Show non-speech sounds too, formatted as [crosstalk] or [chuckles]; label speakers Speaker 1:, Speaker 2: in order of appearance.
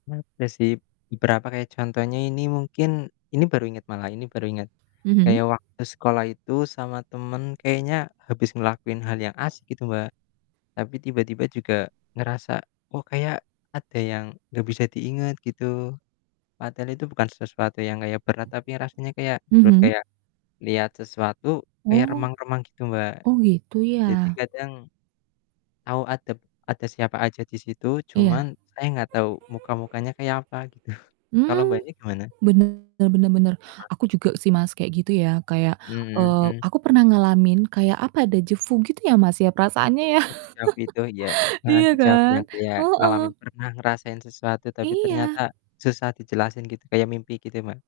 Speaker 1: Pernah ada sih, berapa kayak contohnya ini mungkin ini baru inget malah, ini baru inget.
Speaker 2: Mhm.
Speaker 1: Kayak waktu sekolah itu sama temen, kayaknya habis ngelakuin hal yang asik gitu, Mbak. Tapi tiba-tiba juga ngerasa, "Oh, kayak ada yang nggak bisa diinget," gitu. Padahal itu bukan sesuatu yang kayak berat, tapi rasanya kayak blur
Speaker 2: Mhm.
Speaker 1: kayak lihat sesuatu, kayak
Speaker 2: Oh.
Speaker 1: remang-remang gitu, Mbak.
Speaker 2: Oh, gitu
Speaker 1: Jadi,
Speaker 2: ya?
Speaker 1: kadang tahu ada ada siapa aja di situ,
Speaker 2: Iya.
Speaker 1: cuman saya gak tahu muka-mukanya kayak apa, gitu. [chuckles] Kalau
Speaker 2: Mmm.
Speaker 1: Mbaknya, gimana?
Speaker 2: Bener bener bener,
Speaker 1: Heeh.
Speaker 2: aku juga sih, Mas, kayak gitu, ya, kayak,
Speaker 1: Mhm
Speaker 2: eee,
Speaker 1: mhm.
Speaker 2: aku pernah ngalamin kayak apa dejavu gitu, ya, Mas, ya, perasaannya ya.
Speaker 1: Eh, dejavu itu oh iya, heeh,
Speaker 2: Iya
Speaker 1: dejavu
Speaker 2: kan?
Speaker 1: yang kayak
Speaker 2: Heeh.
Speaker 1: ngalamin, pernah ngerasain sesuatu. Tapi ternyata,
Speaker 2: Iya.
Speaker 1: susah dijelasin gitu, kayak mimpi gitu ya, Mbak?